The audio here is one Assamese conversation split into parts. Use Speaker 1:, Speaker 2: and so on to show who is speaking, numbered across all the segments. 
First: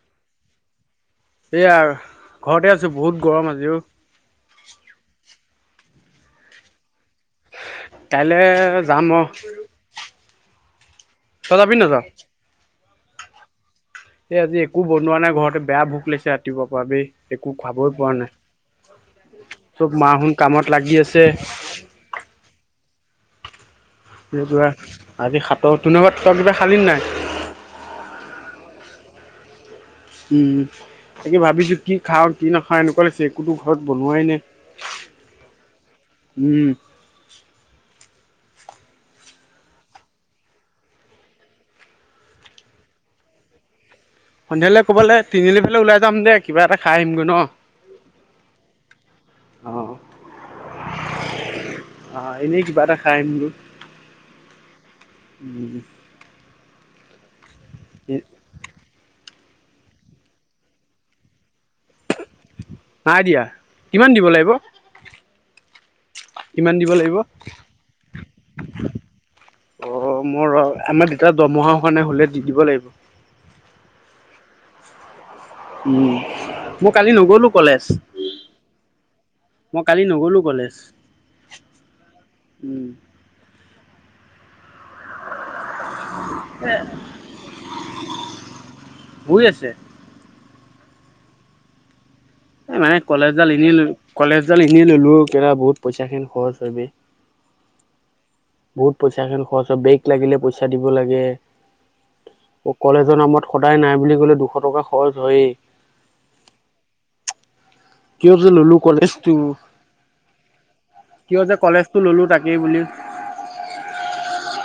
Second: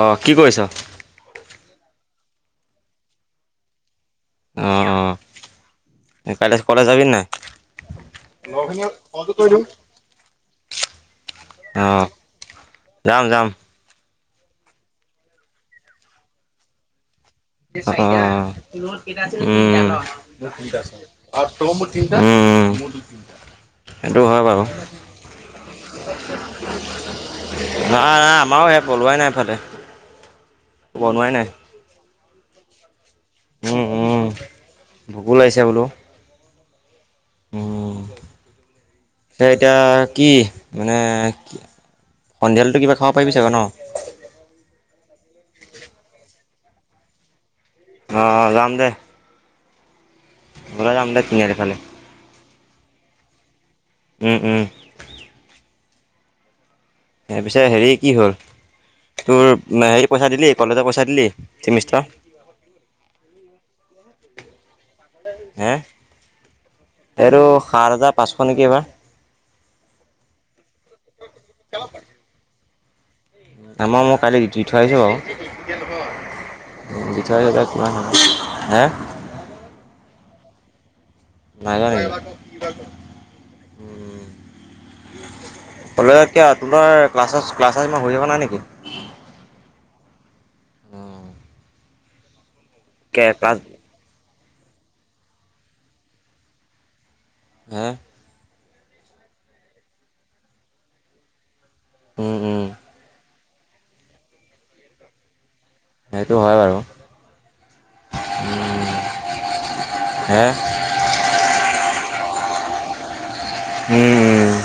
Speaker 1: অ' কি কৰিছ
Speaker 2: এইয়া আৰু ঘৰতে আছো বহুত গৰম আজি অ
Speaker 1: অ অ কাইলে কলেজ যাবি নাই
Speaker 2: কাইলে
Speaker 1: বৰষুণত
Speaker 2: যাম অ
Speaker 1: সহযোগ কৰি দিও
Speaker 2: তই যাবি নাযাও
Speaker 1: অ' যাম যাম।
Speaker 2: এই আজি একো বনোৱা নাই ঘৰত বেয়া ভোক লাগিছে ৰাতিপুৱাৰ পৰা বে একো
Speaker 1: অ উম
Speaker 2: খাবই পোৱা
Speaker 1: [unintelligible]
Speaker 2: নাই চব মাহোন কামত লাগি আছে
Speaker 1: তিনটা উম উম মোৰ দুটা
Speaker 2: তুমি যোৱাআজি সাতৰ তোনো ঘৰত কিবা খালি নে নাই।
Speaker 1: নাই নাই আমাৰও সেই পলোৱাই নাই এফালে।
Speaker 2: উম তাকে ভাবিছো কি খাওঁ কি নাখাওঁ এনেকুৱা লাগিছে। একোতো ঘৰত
Speaker 1: উম,
Speaker 2: বনোৱাই
Speaker 1: উম,
Speaker 2: নাই
Speaker 1: ভোকো লাগিছে বোলো।
Speaker 2: উম [unintelligible]
Speaker 1: তই এতিয়া কি মানে কি সন্ধিয়ালেটো কিবা খাব পাৰিবি চাগৈ ন
Speaker 2: সন্ধিয়ালে ক'বালে তিনিআলিফালে ওলাই যাম দে কিবা এটা খাই আহিমগৈ ন।
Speaker 1: অ অ যাম দে।
Speaker 2: অ
Speaker 1: ওলাই যাম দে তিনিআলি ফালে।
Speaker 2: অ' এনেই কিবা এটা খাই আহিম গৈ।
Speaker 1: উম উম
Speaker 2: উম
Speaker 1: সেয়া পিছে হেৰি কি হ'ল তোৰ হেৰি পইচা দিলি কলেজৰ পইচা দিলি চেমিষ্টাৰৰ।
Speaker 2: নাই দিয়া কিমান দিব লাগিব
Speaker 1: হে
Speaker 2: কিমান দিব লাগিব
Speaker 1: এইটো সাত হাজাৰ পাঁচশ নেকি এইবাৰ।
Speaker 2: অ' মোৰ ৰ আমাৰ দেউতাৰ দৰমহাৰ হোৱা নাই হ'লে দি দিব লাগিব।
Speaker 1: আামাৰ মই কালি দি দি থৈ আহিছো বাৰু।
Speaker 2: উম। মই কালি নগ'লো কলেজ,
Speaker 1: [unintelligible]
Speaker 2: মই কালি নগলো কলেজ।
Speaker 1: নাই যোৱা নেকি
Speaker 2: উম।
Speaker 1: উম কলেজত কিয় তহতৰ ক্লাছ ক্লাছ ইমান হৈ থকা নাই নেকি
Speaker 2: হৈ আছে
Speaker 1: উম
Speaker 2: এই মানে কলেজডাল এনেই কলেজডাল এনেই ললো অ বহুত পইচা খিনি খৰচ হয় বে
Speaker 1: হে
Speaker 2: বহুত পইচা খন খৰচ হয় ব্ৰেক লাগিলে পইচা দিব লাগে
Speaker 1: উম উম
Speaker 2: কলেজৰ নামত সদায় নাই বুলি ক'লেও দুশ টকা খৰচ হয়েই
Speaker 1: সেইটো হয় বাৰু
Speaker 2: কিয় যে ললো কলেজটো
Speaker 1: হে
Speaker 2: কিয় যে কলেজটো ললো তাকেই বুলি
Speaker 1: উম উম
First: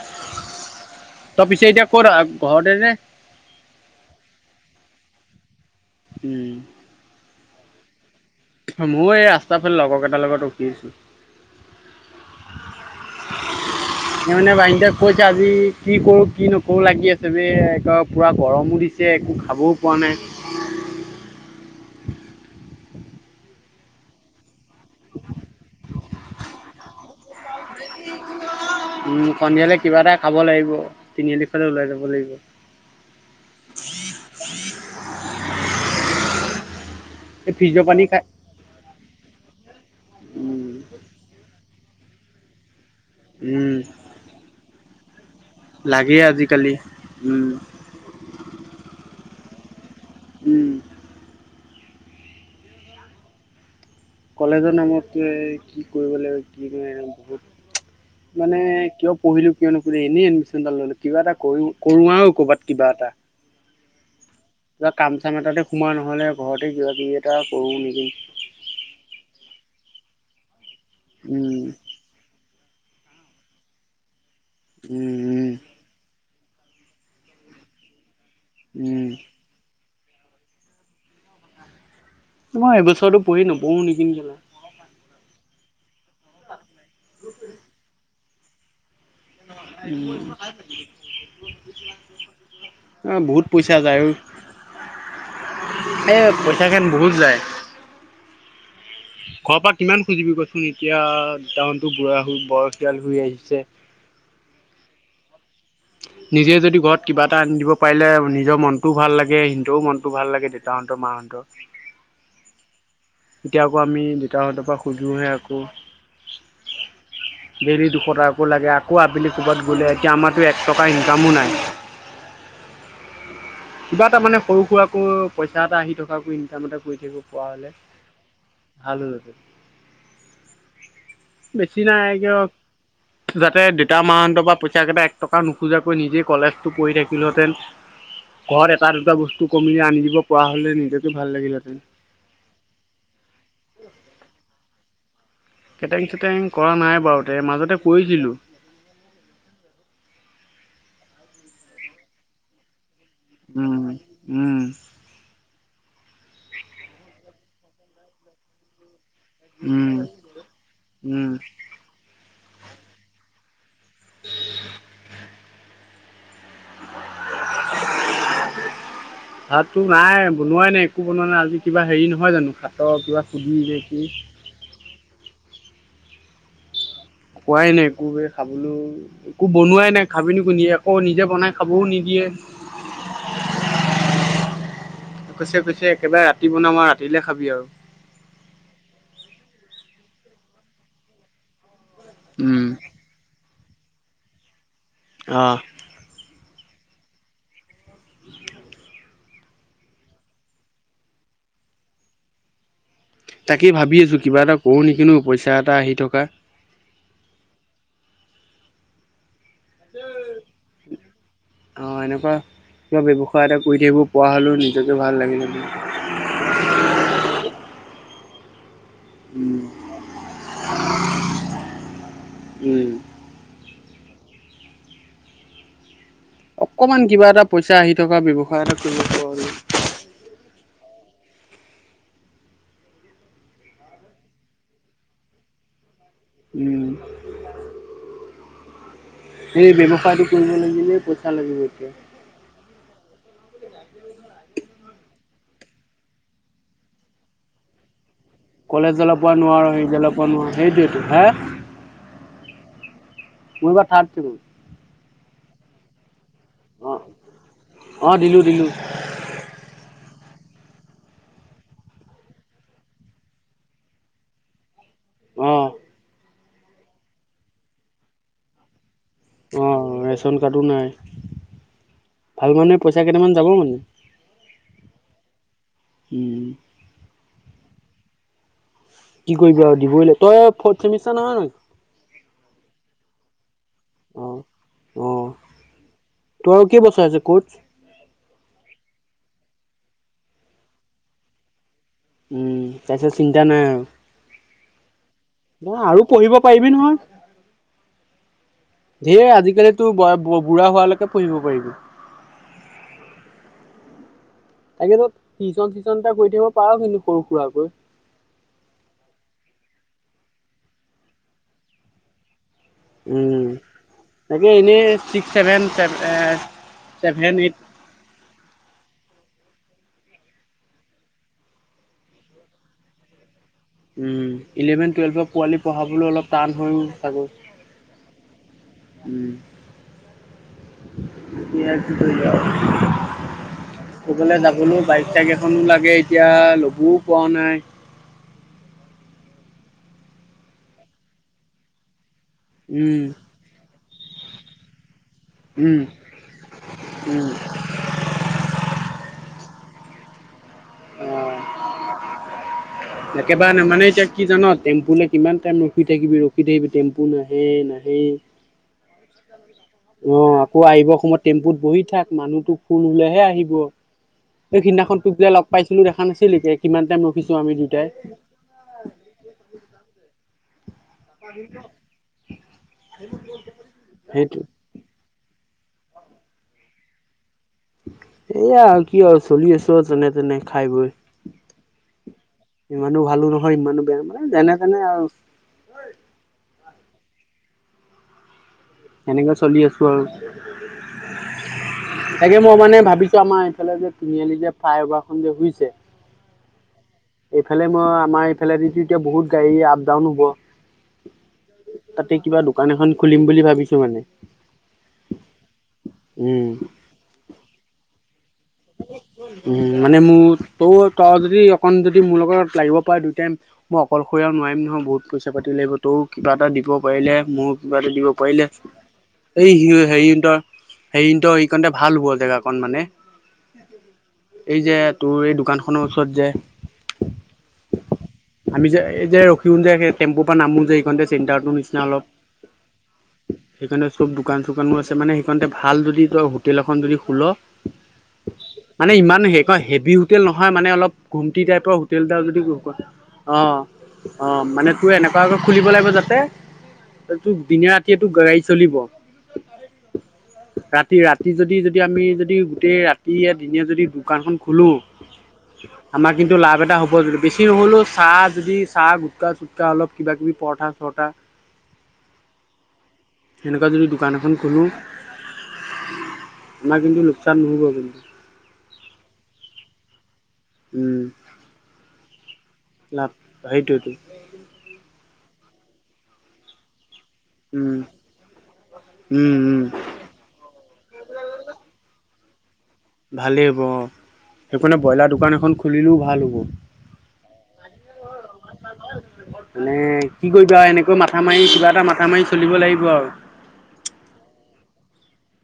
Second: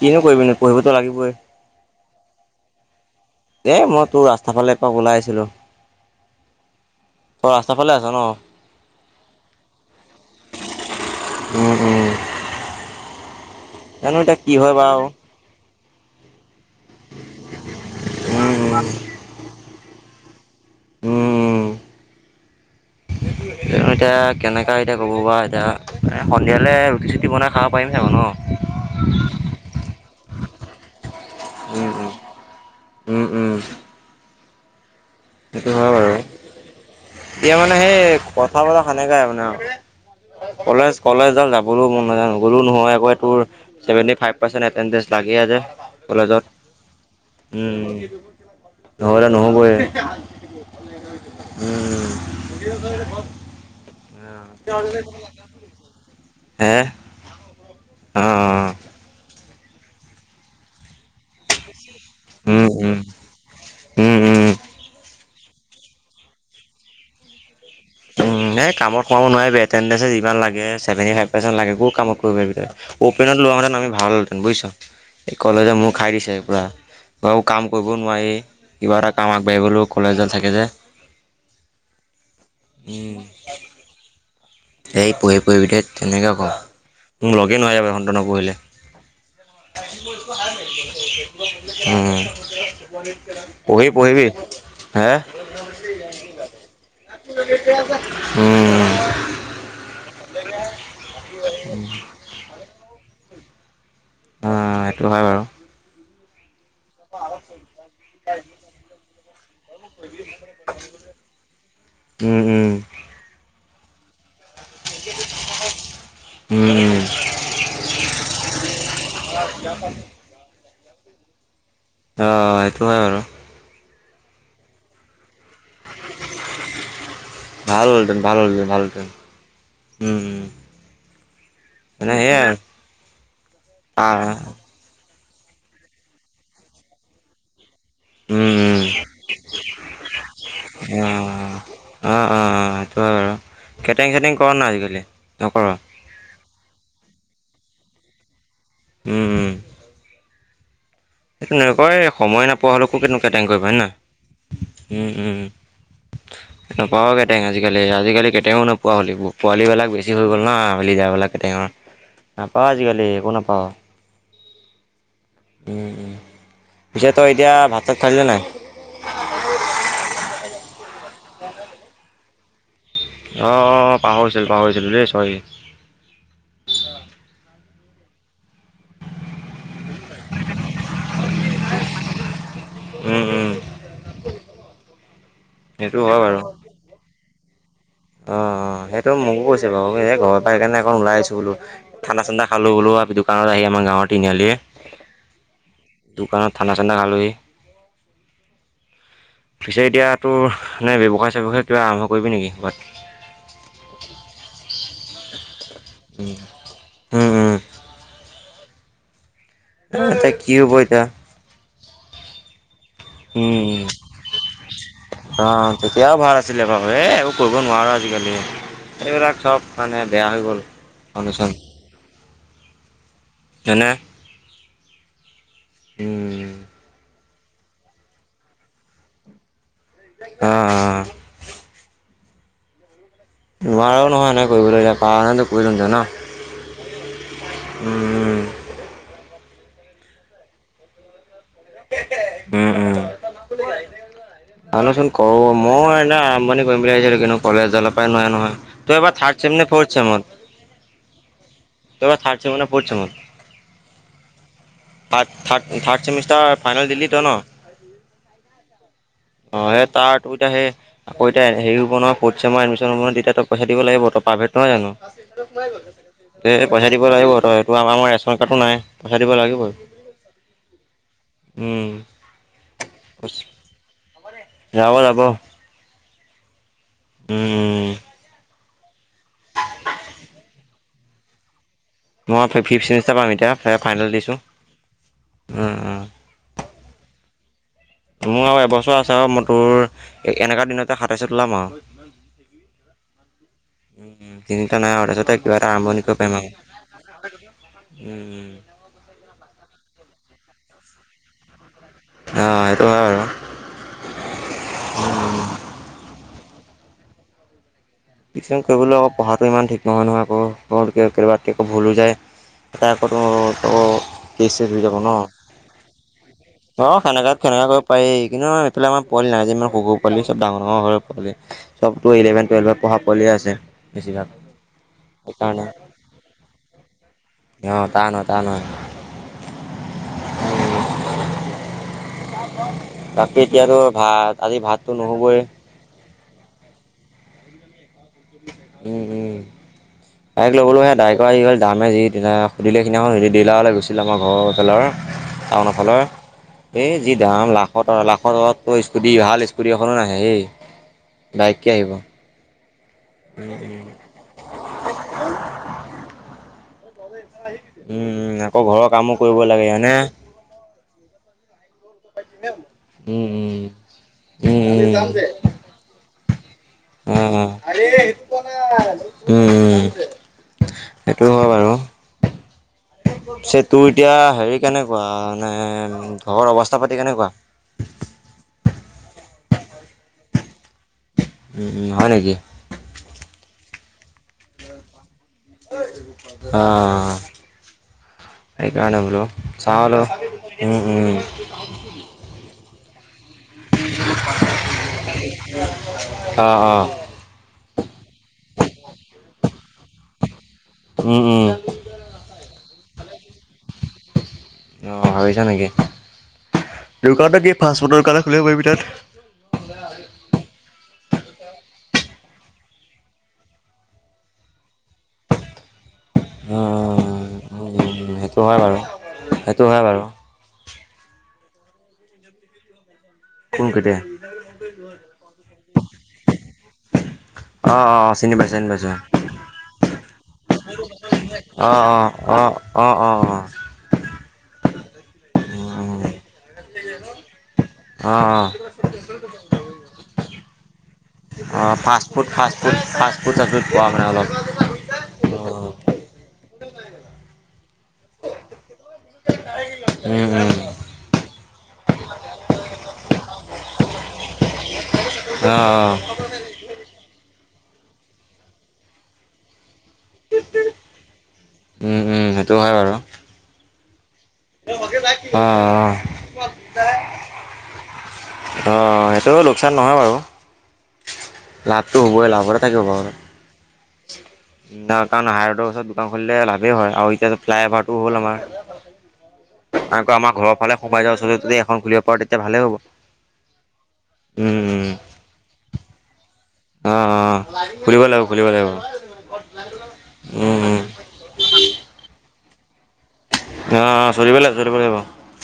Speaker 1: কিনো কৰিবি পঢ়িবতো লাগিবই
Speaker 2: তই পিছে এতিয়া কত ঘৰতে নে
Speaker 1: এই মই তোৰ ৰাস্তাৰ ফালে একপাক ওলাই আছিলোঁ।
Speaker 2: উম।
Speaker 1: অ' ৰাস্তাৰ ফালে আছ ন'?
Speaker 2: মই এই ৰাস্তাৰ ফালে লগৰ কেইটাৰ লগত ৰখি
Speaker 1: উম উম
Speaker 2: আছোঁ।
Speaker 1: জানো
Speaker 2: [unintelligible]
Speaker 1: এতিয়া কি হয় বাৰু
Speaker 2: যি কি কৰোঁ, কি নকৰোঁ লাগি আছে বে, একে পুৰা
Speaker 1: উম উম
Speaker 2: গৰমো দিছে একো খাবও পোৱা নাই।
Speaker 1: উম। [unintelligible] কেনেকুৱা এতিয়া ক'বৰ এতিয়া সন্ধিয়ালৈ ৰুটি চুটি বনাই খাব পাৰিম চাগৈ ন'?
Speaker 2: উম, সন্ধিয়ালৈ কিবা এটা খাব লাগিব, তিনিআলি ফালে ওলাই
Speaker 1: উম
Speaker 2: যাব
Speaker 1: উম
Speaker 2: লাগিব।
Speaker 1: উম, উম। সেইটো হয় বাৰু।
Speaker 2: এই
Speaker 1: এতিয়া মানে
Speaker 2: ফ্ৰিজৰ
Speaker 1: সেই
Speaker 2: পানী খাই
Speaker 1: ক কথা বতৰা সেনেকাই আৰু মানে।
Speaker 2: উম,
Speaker 1: কলেজ কলেজ যাবলৈ মন নাযায়, গ'লেও নহয় আকৌ তোৰ
Speaker 2: um,
Speaker 1: seventy five percent attendance লাগিয়ে যে
Speaker 2: লাগে
Speaker 1: কলেজত।
Speaker 2: আজিকালি
Speaker 1: উম, নহ'লে নহবয়ে,
Speaker 2: উম,
Speaker 1: উম। উম।
Speaker 2: কলেজৰ নামত কি কৰিব লাগিব
Speaker 1: হে
Speaker 2: কি [unintelligible]
Speaker 1: অ
Speaker 2: মানে কিয় পঢ়িলো কিয় নকিলো, এনেই এডমিশন ডাল ল'লোঁ কিবা এটা কৰি কৰোঁ আৰু ক'ৰবাত
Speaker 1: উম
Speaker 2: কিবা
Speaker 1: উম
Speaker 2: এটা।
Speaker 1: উম উম
Speaker 2: কিবা কাম চাম এটাতে সোমোৱা নহ'লে ঘৰতে কিবা কি [unintelligible] কৰোঁ নি।
Speaker 1: উম, এই কামত খমাব নোৱাৰিবি, এটেণ্ডেঞ্চ যিমান লাগে। ছেভেন্টি ফাইভ পাৰ্চেণ্ট
Speaker 2: উম,
Speaker 1: লাগে, ক'ত কাম কৰিব পাৰিব। অপেনত লোৱা মতে আমি ভাল হ'লহেঁতেন বুজিছ।
Speaker 2: উম।
Speaker 1: এই
Speaker 2: উম।
Speaker 1: কলেজে মোক খাই দিছে পুৰা, ঘৰৰ কাম কৰিব নোৱাৰি, কিবা
Speaker 2: উম,
Speaker 1: এটা কাম আ বাই বোলো কলেজত থাকে যে।
Speaker 2: মই
Speaker 1: উম
Speaker 2: এইবছৰটো পঢ়ি নপঢ়ো নেকি [unintelligible]
Speaker 1: এই পঢ় পঢ়িবি ধেত তেনেকে ক। মোক লগে নোহোৱা হৈ যাব [unintelligible] নপঢ়িলে।
Speaker 2: [inaudible]
Speaker 1: উম, উ,
Speaker 2: অ' বহুত পইচা
Speaker 1: পঢ়িবি
Speaker 2: যায় অ'
Speaker 1: পঢ়িবি। হে?
Speaker 2: এই পইচাখিন বহুত যায়।
Speaker 1: উম।
Speaker 2: ঘৰৰ পৰা কিমান খুজিবি কচোন, এতিয়া টাউনটো বুঢ়া, বয়সীয়াল হৈ আহিছে।
Speaker 1: অ', অ' সেইটো হয় বাৰু।
Speaker 2: নিজে যদি ঘৰত কিবা এটা আনি দিব পাৰিলে নিজৰ মনটোও ভাল লাগে তেওঁ মনটো ভাল লাগে, দেউতাহঁতৰ, মাহঁতৰ।
Speaker 1: উম উম।
Speaker 2: এতিয়া আকৌ আমি দেউতাহঁতৰ পৰা খুজোহে আকৌ।
Speaker 1: উম উম
Speaker 2: দেইলি দুশটাকো লাগে আকৌ আবেলি ক'ৰবাত গ'লে, এতিয়া আমাৰ এক টকা ইনকামো নাই।
Speaker 1: অ', অ' সেইটো হয় বাৰু।
Speaker 2: কিবা এটা মানে সৰু সুৰাকৈ পইচা এটা আহি থকাকৈ ইনকাম এটা কৰি থাকিব পোৱা হ'লে।
Speaker 1: ভাল হ'লহেঁতেন ভাল হ'ল
Speaker 2: ভাল
Speaker 1: ভালহেঁতেন,
Speaker 2: হ'ল হেতেন।
Speaker 1: উম।
Speaker 2: বেছি নাই
Speaker 1: মানে
Speaker 2: কিয়
Speaker 1: সেয়াই
Speaker 2: যাতে দেউতা,
Speaker 1: আৰু আ
Speaker 2: মাহঁতৰ পৰা পইচাকেইটা টকা নোখোজাকৈ নিজেই কলেজটো পঢ়ি থাকিলোঁহেঁতেন। ঘৰত
Speaker 1: উম,
Speaker 2: এটা দুটা বস্তু কমিলে আনি দিব পৰা হ'লে নিজকে ভাল লাগিলেতেন-
Speaker 1: অঁ অঁ অঁ সেইটো হয় বাৰু কেটাৰিং চেটিং কৰা নাই আজিকালি নকৰ-
Speaker 2: চেটেং চেটেং কৰা নাই বাৰু তে মাজতে কৰিছিলোঁ-
Speaker 1: উম উম- সটো নক কয় সময় নাপায়- প'লকো কেনেকুৱা কেটেং কৰিব হয়
Speaker 2: উম
Speaker 1: নাই
Speaker 2: উম
Speaker 1: উম উম - [unintelligible] ং আজিকালি আজাকালি কেতেং নোপোৱা হ'ল এইবোৰ- পোৱালিবিলাক
Speaker 2: উম
Speaker 1: বেছি হৈ গ'ল ন মেলি
Speaker 2: উম
Speaker 1: যাবিলাক কেটেংৰ নাপাওঁ আজিকালি একো নাপাওঁ
Speaker 2: উ [inaudible]
Speaker 1: উম উম পিছে তই এতিয়া ভাতাচাত খালিনে নাই
Speaker 2: ভাততো নাই বনোৱাই নাই একো বনোৱা নাই আজি কিবা হেৰি নহয় জানো ভাতৰ কিবা সুধি
Speaker 1: অঁ অ
Speaker 2: নে
Speaker 1: অ
Speaker 2: কি
Speaker 1: পাহৰিছিল পাহৰিছিলো দেই চৰি
Speaker 2: খোৱাই নাই একোকেই খাবলৈও- একো বনোৱাই নাই খাবি ন কো নিয়ে আকৌ নিজে বনাই খাবও নিদিয়ে-
Speaker 1: উম উম-
Speaker 2: কৈছে কৈছে
Speaker 1: সেইটো হয়
Speaker 2: একেবাৰে
Speaker 1: বাৰু।
Speaker 2: ৰাতি বনাম আৰু ৰাতিলে খাবি আৰু-
Speaker 1: অ অ সেইটো মোকো কৈছে বাৰু এই ঘৰৰ পৰা সেইকাৰেকণ ওলাই আছো বোলো- ঠাণ্া চাণ্া
Speaker 2: উম
Speaker 1: খালো বোলো আৰু দোকানত আহি আমাৰ গাঁৱ তিনিআলি-
Speaker 2: অঁ-
Speaker 1: দোকানত ঠাণ্ডা চানাা খালোহি-
Speaker 2: [inaudible]
Speaker 1: পিছে এতিয়াা তোৰ নে ব্যৱসায় চিৱসায় আৰম্ভ কৰিবি নেকি বাত-
Speaker 2: তাকে ভাবি আছোঁ কিবা এটা কৰোঁ নেকি ন পইচা এটা আহি- থকা
Speaker 1: উম উম উম- আ তা কি হ'ব এতয়া-
Speaker 2: অ এনেকুৱা কিবা ব্যৱসায় এটা কৰি
Speaker 1: উম।
Speaker 2: থাকিব পৰা হলেও নিজকে ভাল লাগিলে-
Speaker 1: এয়াও ভাল আছিলে বাৰু এই এইবোৰ কৰিব নোৱাৰোঁ আজিকালি- এইবিলাক
Speaker 2: উম।
Speaker 1: চব মানে বেয়া হৈ গ'ল অনুচন-
Speaker 2: উম-
Speaker 1: মানে- উম-
Speaker 2: অকমান কিবা এটা পইচা আহি থকা ব্যয়ৱসায় এটা কৰিব পৰা হলেওঁ
Speaker 1: অ অ- নোৱাৰা নহয় এনেকে কৰিবলৈ এতিয়া পাৰা হলে কৰিলোঁ হেতেন ন
Speaker 2: উম-
Speaker 1: উম,
Speaker 2: এই ব্যৱসায়টো কৰিব লাগিলে পইচা লাগিব এতিয়া-
Speaker 1: ভানোচোন কৰো মই এনে আৰম্ভণি কৰিম বুলি আহিছিলো কিন্তু কলেজডালৰ পৰাই নোৱাৰে নহয়- তই
Speaker 2: কলেজৰ
Speaker 1: এবাৰ
Speaker 2: পৰা
Speaker 1: থাৰ্ড ছেম নে
Speaker 2: নোৱাৰোঁ
Speaker 1: ফ'ৰ্থ
Speaker 2: সেইৰি জলৰ
Speaker 1: ছেমত
Speaker 2: পৰা নোৱাৰোঁ সেইটোৱেত হে-
Speaker 1: তই থাৰ্ড ছেমত নে ফৰ্থ চেমত
Speaker 2: মই এইবাৰ থাৰ্ড চেমত
Speaker 1: থাৰ্ড থ্ড থাৰ্ড ছেমিষ্টাৰ ফাইনেল দিল্লীটো ন-
Speaker 2: অঁ দিলোঁ দিলোঁ-
Speaker 1: অ সেই তাৰঠ [unintelligible] আক এতিয়া সেই হব নহয় ফৰ্থ চেমৰ এডমিশ্যন হব নহয় তেতিয়া তই পইচা দিব লাগিব ত তই প্ৰাইভেট নহয় জানো-
Speaker 2: অ
Speaker 1: পইচা দিব লাগিব তই এইটো আমাৰ ৰেচন কাৰ্ডো নাই- পইচাই দিব
Speaker 2: অ
Speaker 1: লাগিবই,
Speaker 2: ৰেচন কাৰ্ডো নাই
Speaker 1: উম
Speaker 2: ভাল মানুহে পইচা কেইটামান যাব মানে
Speaker 1: যাব, যাব।
Speaker 2: উম
Speaker 1: উম উ
Speaker 2: কি কৰিব আৰু দিবই লাগ, তই ফৰ্থ চেমিষ্টাৰ নহয় জানো?
Speaker 1: মই ফি, ফিফথ ছেমিষ্টাৰ পাম এতিয়া, ফাইনেল দিছোঁ।
Speaker 2: অ', অ',
Speaker 1: উম, উম
Speaker 2: তোৰ আৰু কেই বছৰ আছে ক'চ?
Speaker 1: মোৰ আৰু এবছৰ আছে আৰু মই তোৰ এনেকা দিনতে সাতাইশত ওলাম আৰু।
Speaker 2: উম, তাৰ পিছত চিন্তা নাই আৰু।
Speaker 1: চিন্তা নাই আও, তাছতে কিবা এটা
Speaker 2: আৰু
Speaker 1: আৰম্ভণি কৰিব
Speaker 2: পঢ়িব
Speaker 1: পাৰিম
Speaker 2: পাৰিবি নহয়,
Speaker 1: আৰু, উম, উম।
Speaker 2: যিহেতু আজিকালি তোৰ বা বুঢ়া হোৱালৈকে পঢ়িব পাৰিবি।
Speaker 1: অ', সেইটো হয়।
Speaker 2: তাকে তই টিউশ্বন চিউচন এটা কৰি থাকিব পাৰ কিন্তু সৰু সুৰাকৈ
Speaker 1: টিউশ্বন কৰিবলৈ আকৌ পঢ়াতো ইমান ঠিক নহয় নহয় আকৌ, [unintelligible] আকৌ ভুল হৈ যায়। [inaudible]
Speaker 2: উম, তাকে
Speaker 1: কেচ চেচ হৈ
Speaker 2: এনেই
Speaker 1: যাব ন?
Speaker 2: ছিক্স ছেভেন
Speaker 1: অ'
Speaker 2: ছেভেন
Speaker 1: সেনেকুৱাত
Speaker 2: এইট
Speaker 1: তেনেকুৱা কৰিব পাৰি, কিন্তু এইফালে আমাৰ পোৱালি নাই যে ইমান সৰু সৰু পোৱালি, চব ডাঙৰ ডাঙৰ [unintelligible] ‌ পোৱালি, চবতো ইলেভেন টুৱেলভত পঢ়া পোৱালীয়ে আছে। বেছিভাগ
Speaker 2: উম, ইলেভেন টুৱেল্ভৰ পোৱালি
Speaker 1: সেইকাৰণে।
Speaker 2: পঢ়াবলৈ অলপ টান হয় চাগৈ!
Speaker 1: অ, টান হয়, টান হয়।
Speaker 2: উম এতিয়া কি কৰিবা আও,
Speaker 1: বাকী এতিয়াতো ভাত
Speaker 2: সেইফালে
Speaker 1: আজি
Speaker 2: যাবলৈও
Speaker 1: ভাতটো
Speaker 2: বাইক চাইক
Speaker 1: নহ'বই
Speaker 2: এখন লাগে। এতিয়া ল'বও পৰা নাই।
Speaker 1: উম, উম। বাইক ল'বলৈ সেয়া বাইকৰ যি ডাল দাম হে যি দিলাৰৰ, সুধিলে
Speaker 2: উম,
Speaker 1: সিনাখন ৰেত ডিলাৰলৈ গৈছিল আমাৰ ঘৰৰ ওচৰৰ ল'ৰা,
Speaker 2: উম,
Speaker 1: টাউনৰফালে, এই যি
Speaker 2: উম,
Speaker 1: দাম লাখ [unintelligible] লাখৰ তলত তোৰ স্কুটি ভাল স্কুটি এখনো নাহে হেই,
Speaker 2: অ'।
Speaker 1: বাইক কি আহিব?
Speaker 2: একেবাৰে নামানে এতিয়া কি জান, টেম্পুলৈ কিমান টাইম ৰখি থাকিবি ৰ খি থাকিবি, টেম্পু নাহে, নাহে,
Speaker 1: উম আকৌ ঘৰৰ কামো কৰিব লাগে হয়নে
Speaker 2: অ। তোৰ আহিবৰ সময়ত টেম্পুত বহি থাক, মানুহতো ফুল হ'লেহে
Speaker 1: উম
Speaker 2: আহিব।
Speaker 1: উম
Speaker 2: সেই
Speaker 1: উম উম
Speaker 2: সিদিনাখন তোক যে লগ পাইছিলো দেখা নাছিলি, কিমান টাইম
Speaker 1: অ
Speaker 2: ৰখিছো
Speaker 1: অ
Speaker 2: আমি দুট
Speaker 1: উম, উম সেইটো হয় বাৰু
Speaker 2: [inaudible]
Speaker 1: পিছে তোৰ এতিয়া
Speaker 2: সেইটো
Speaker 1: হেৰি কেনেকুৱা, মানে ঘৰৰ অৱস্থা পাতি কেনেকুৱা?
Speaker 2: এয়া আও, কি আও, চলি আছো আ, যেনে তেনে খাই বৈ।
Speaker 1: উম, উম, হয় নেকি?
Speaker 2: ইমানো ভালো নহয়, ইমানো বেয়া নহয়, যেনে তেনে আৰু।
Speaker 1: অ' সেইকাৰণে বোলো,
Speaker 2: সেনেকে চলি আছো
Speaker 1: চাওঁ
Speaker 2: আৰু
Speaker 1: ৰহ, উম, উম।
Speaker 2: তাকে মই মানে ভাবি ছো, এই আমাৰ এইফালে যে তিনিআলিৰ যে ফ্লাই অভাৰখন হৈছে
Speaker 1: অ অ
Speaker 2: এইফালে মই, আমাৰ এইফালে দিতো এতিয়া বহুত গাড়ী আপ ডাউন হ'ব
Speaker 1: উম
Speaker 2: তাতেই কিবা দোকান এখন খুলিম বুলি ভাবিছো মানে।
Speaker 1: অ' ভাবিছা নেকি?
Speaker 2: উম
Speaker 1: দোকানটো কি ফাষ্টফুডৰ দোকান এ খুলিব পাৰিবি তাত?
Speaker 2: উ মানে মোৰ তই তই যদি অকণ যদি মোৰ লগত লাগিব পাৰ দুইটাই মই অকলশৰীয়া আৰু নোৱাৰিম নহয় বহুত পইচা পাতি লাগিব? তইও কিবা এটা দিব পাৰিলে মোৰো কিবা এটা দিব
Speaker 1: উম সেইটো
Speaker 2: পাৰিলে
Speaker 1: হয় বাৰু
Speaker 2: এই
Speaker 1: সেইটো
Speaker 2: হি
Speaker 1: হয় বাৰু
Speaker 2: হেৰিহ'তৰ হেৰিহ'তৰ এইকণতে ভাল হোৱা জেগাকণ মানে?
Speaker 1: কোন কেতিয়া
Speaker 2: এই যে তোৰ এই দোকানখনৰ ওচৰত যে?
Speaker 1: অ অ অ চিনি পাইছো চিনি
Speaker 2: আমি যে
Speaker 1: পাইছো
Speaker 2: এই যে ৰখিও যে সেই টেম্পুৰ পৰা নামো যে এইকনটে চেণ্টাৰৰ নিচিনা অলপ
Speaker 1: অঁ, অঁ, অঁ।
Speaker 2: সেইকণটে চব দোকান চোকানো আছে মানে সেইকণতে ভাল
Speaker 1: অ
Speaker 2: যদি তই হোটেল এখন যদি খোল
Speaker 1: অ' অ'।
Speaker 2: মানে ইমান সেইখন হেভি হোটেল নহয়, মানে অলপ ঘুমটি টাইপৰ হোটেল এটা যদি
Speaker 1: ফাুষ্ট ফুড চাষ্ট ফুড
Speaker 2: অ
Speaker 1: হোৱা।
Speaker 2: অ' মানে তোৰ এনেকুৱাকে খুলিব লাগিব যাতে তোৰ দিনে ৰাতি তিয়েটো গৰা়ই চলিব
Speaker 1: উম উম
Speaker 2: ৰাতি ৰাতি যদি যদি আমি যদি গোটেই ৰাত তিয়ে দিনে যদি দোকানখন খোলো।
Speaker 1: অ অ
Speaker 2: আমা কিন্তু লাভ এটা হ'ব, যদি বেছি নহলেও চাহ যদি চাহ গোটকা অলপ কিবা কিবি পৰঠা চৰঠা
Speaker 1: উম, উম সেইটো হয় বাৰু।
Speaker 2: সেনেকুৱা যদি দোকান এখন খোলোঁ।
Speaker 1: বা
Speaker 2: আমাৰ কিন্তু লোকচান নহ'ব কিন্তু।
Speaker 1: অঁ সেইটো লোকচান নহয় বাৰু।
Speaker 2: উম।
Speaker 1: লাভটো হ'বই, লাভৰ
Speaker 2: লাভ সেইটোয়েটো।
Speaker 1: না কাৰণ হাই ৰোডৰ ওচৰত দোকান খুলিলে লাভেই হয়। আৰু এতিয়া ফ্লাই
Speaker 2: উম
Speaker 1: অভাৰটো হ'ল আমাৰ,
Speaker 2: উম উম
Speaker 1: আকৌ আমাৰ ঘৰৰ ফালে সোমাই যোৱা ৰাস্তাতে যদি এখন খুলিব পাৰো তেতিয়া ভালে হ'ব।
Speaker 2: ভালেই হ'ব অ', সেইপিনে
Speaker 1: উম
Speaker 2: ব্ৰইলাৰ দোকান এখন খুলিলেও ভাল হ'ব।
Speaker 1: অ' অ' খুলিব লাগিব খুলিব লাগিব উম উম।
Speaker 2: কৌ মাথা মাৰি কিবা এটা মাথা মাৰি চলিব লাগিব আৰু।
Speaker 1: অ' অ' চলিব লাগিব চলিব লাগিব।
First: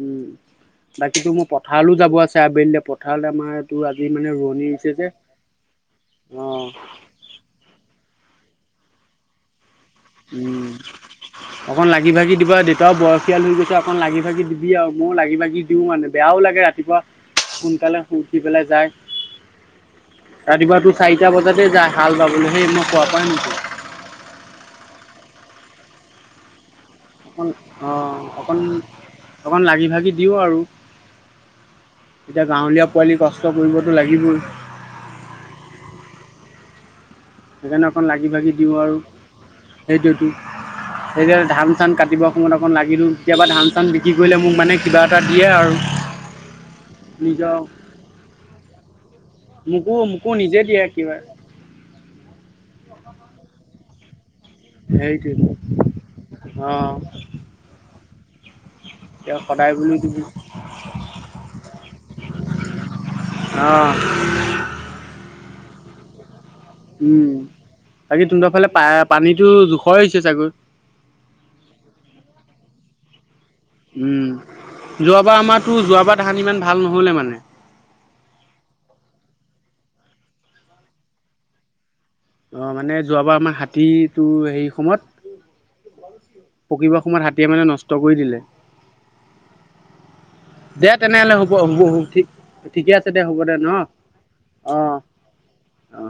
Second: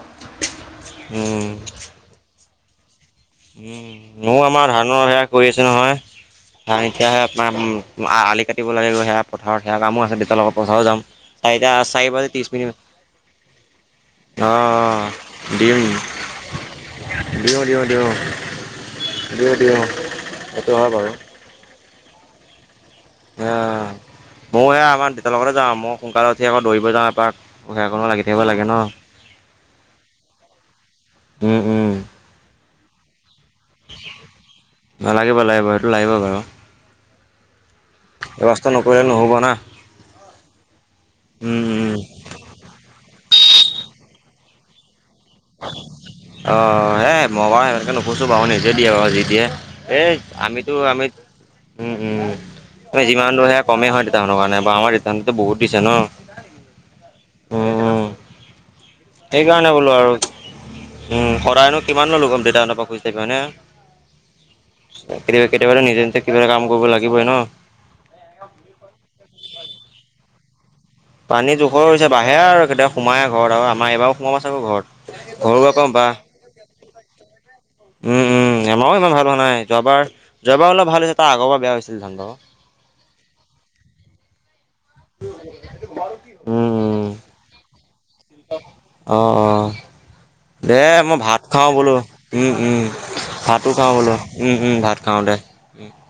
Speaker 2: উম বাকীতো
Speaker 1: উম
Speaker 2: মোৰ পথাৰলৈ যাব আছে, আবেলি পথ
Speaker 1: উম ময়ো আমাৰ ধানৰ
Speaker 2: যে।
Speaker 1: সেয়াই কৰি আছো নহয়?
Speaker 2: অ'
Speaker 1: ধান এতিয়াহে আপোনাৰ উম উম আ আলি কাটিব লাগেগৈ সেয়া পথাৰত সেয়া কামো আছে দেউতাৰ লগত
Speaker 2: উম।
Speaker 1: পথাৰো যাম। চাৰিটা
Speaker 2: অকণ
Speaker 1: চাৰি
Speaker 2: লাগি
Speaker 1: বাজি
Speaker 2: ভাগি
Speaker 1: ত্ৰিছ
Speaker 2: দিবা
Speaker 1: মিনিট
Speaker 2: দেউতাও বয়সিয়াল হৈ গৈছে অকণ লাগি ভাগি দিবি আৰু,
Speaker 1: অঁ
Speaker 2: মইও লাগি ভাগি
Speaker 1: দিম
Speaker 2: দিও মানে। বেয়াও লাগে ৰাতিপুৱা।
Speaker 1: দিওঁ, দিওঁ,
Speaker 2: সোনকালে
Speaker 1: দিওঁ।
Speaker 2: শুই উঠি পেলাই যায়
Speaker 1: দিওঁ দিওঁ সেইটো
Speaker 2: ৰাতিপুৱা
Speaker 1: হয়
Speaker 2: তোৰ
Speaker 1: বাৰু
Speaker 2: চাৰিটা বজাতে যাই হাল বাবলৈ। সেই মই শুৱাৰ পৰাই
Speaker 1: আ
Speaker 2: নুঠো।
Speaker 1: ময়ো সেই আমাৰ দেউতাৰ লগতে যাওঁ, মই সোনকালে উঠি আকৌ দৌৰিব যাওঁ। বাক
Speaker 2: অকণ
Speaker 1: ককাইয়েকৰ লগত লাগি
Speaker 2: অ'
Speaker 1: থাকিব
Speaker 2: অকণ
Speaker 1: লাগে ন?
Speaker 2: অকণ লাগি ভাগি দিওঁ আৰু।
Speaker 1: উম, উম।
Speaker 2: এতিয়া গাঁৱলীয়া পোৱালি কষ্ট কৰিবতো লাগিবই।
Speaker 1: নালাগিব লাগিব সেইটো লাগিব বাৰু।
Speaker 2: সেইকাৰণে অকণ লাগি
Speaker 1: এই
Speaker 2: ভাগি
Speaker 1: কষ্ট
Speaker 2: দিওঁ আৰু
Speaker 1: নকৰিলে নহ'ব না
Speaker 2: সেইটোৱেটো সেইকাৰণে
Speaker 1: উম
Speaker 2: ধান।
Speaker 1: উম
Speaker 2: ধান কাটিবৰ সময়ত অকণ লাগিলোঁ কেতিয়াবা ধান চান বিক্ৰী কৰিলে মোক মানে কিবা এটা দিয়ে আৰু।
Speaker 1: অ এই মই
Speaker 2: নিজৰ
Speaker 1: বাৰু সেনেকৈ নোখোজো বাৰু নিজে দিয়ে বাৰু যি দিয়ে
Speaker 2: মোকো
Speaker 1: এই
Speaker 2: মোকো নিজে
Speaker 1: আমিতো
Speaker 2: দিয়ে
Speaker 1: আমি।
Speaker 2: কিবা
Speaker 1: উম উম উম তুমি যিমান দূৰ সেয়া কমেই হয় দেউতা সিহঁতৰ কাৰণে। বা আমাৰ দেউতাহঁতেতো বহুত দিছে ন
Speaker 2: সেইটোৱেটো অ।
Speaker 1: উম উম
Speaker 2: এতিয়া
Speaker 1: সেইকাৰণে
Speaker 2: সদায়
Speaker 1: বোলো আৰু উম সদায়নো কিমান দেউতাহঁতৰ পৰা খুজি থাকিব হয়নে।
Speaker 2: অ।
Speaker 1: কেতিয়াবা কেতিয়াবাটো নিজে নিজে কিবা এটা কাম কৰিব লাগিবই ন।
Speaker 2: বাকী তোহতৰ ফালে পা পানীতো জোখৰ হৈছে চাগৈ।
Speaker 1: পানী জোখৰ হৈছে বাঢ়েহে আৰু কেতিয়াবা সোমায়ে ঘৰত আৰু আম।
Speaker 2: উম, যোৱাবাৰ আমাৰতো
Speaker 1: কম বা
Speaker 2: যোৱাবাৰ ধান ইমান ভাল নহ'লে মানে।
Speaker 1: উম, উম, আমাৰো ইমান ভাল হোৱা নাই যোৱাবাৰ যোৱাবাৰ ওলপ ভাল হৈছে তাৰ আগৰবাৰ বেয়া হৈছিল ধান বাৰু।
Speaker 2: অ, ' মানে যোৱাবাৰ আমাৰ হাতীটো হেৰী সময়ত।
Speaker 1: উম
Speaker 2: পকিবৰ
Speaker 1: উম
Speaker 2: সময়ত হাতীয়ে মানে নষ্ট কৰি দিলে।
Speaker 1: অ, 'অ'। দে মই
Speaker 2: তেনেহ'লে
Speaker 1: ভাত
Speaker 2: হ'ব
Speaker 1: খাওঁ
Speaker 2: হ'ব
Speaker 1: বোলো
Speaker 2: ঠিক
Speaker 1: উম, উম,
Speaker 2: ঠিকে আছে দে হ'ব দে
Speaker 1: ভাতো
Speaker 2: ন
Speaker 1: খাওঁ বোলো উম, উম, ভাত
Speaker 2: অ',
Speaker 1: খাওঁ দে।
Speaker 2: অ'।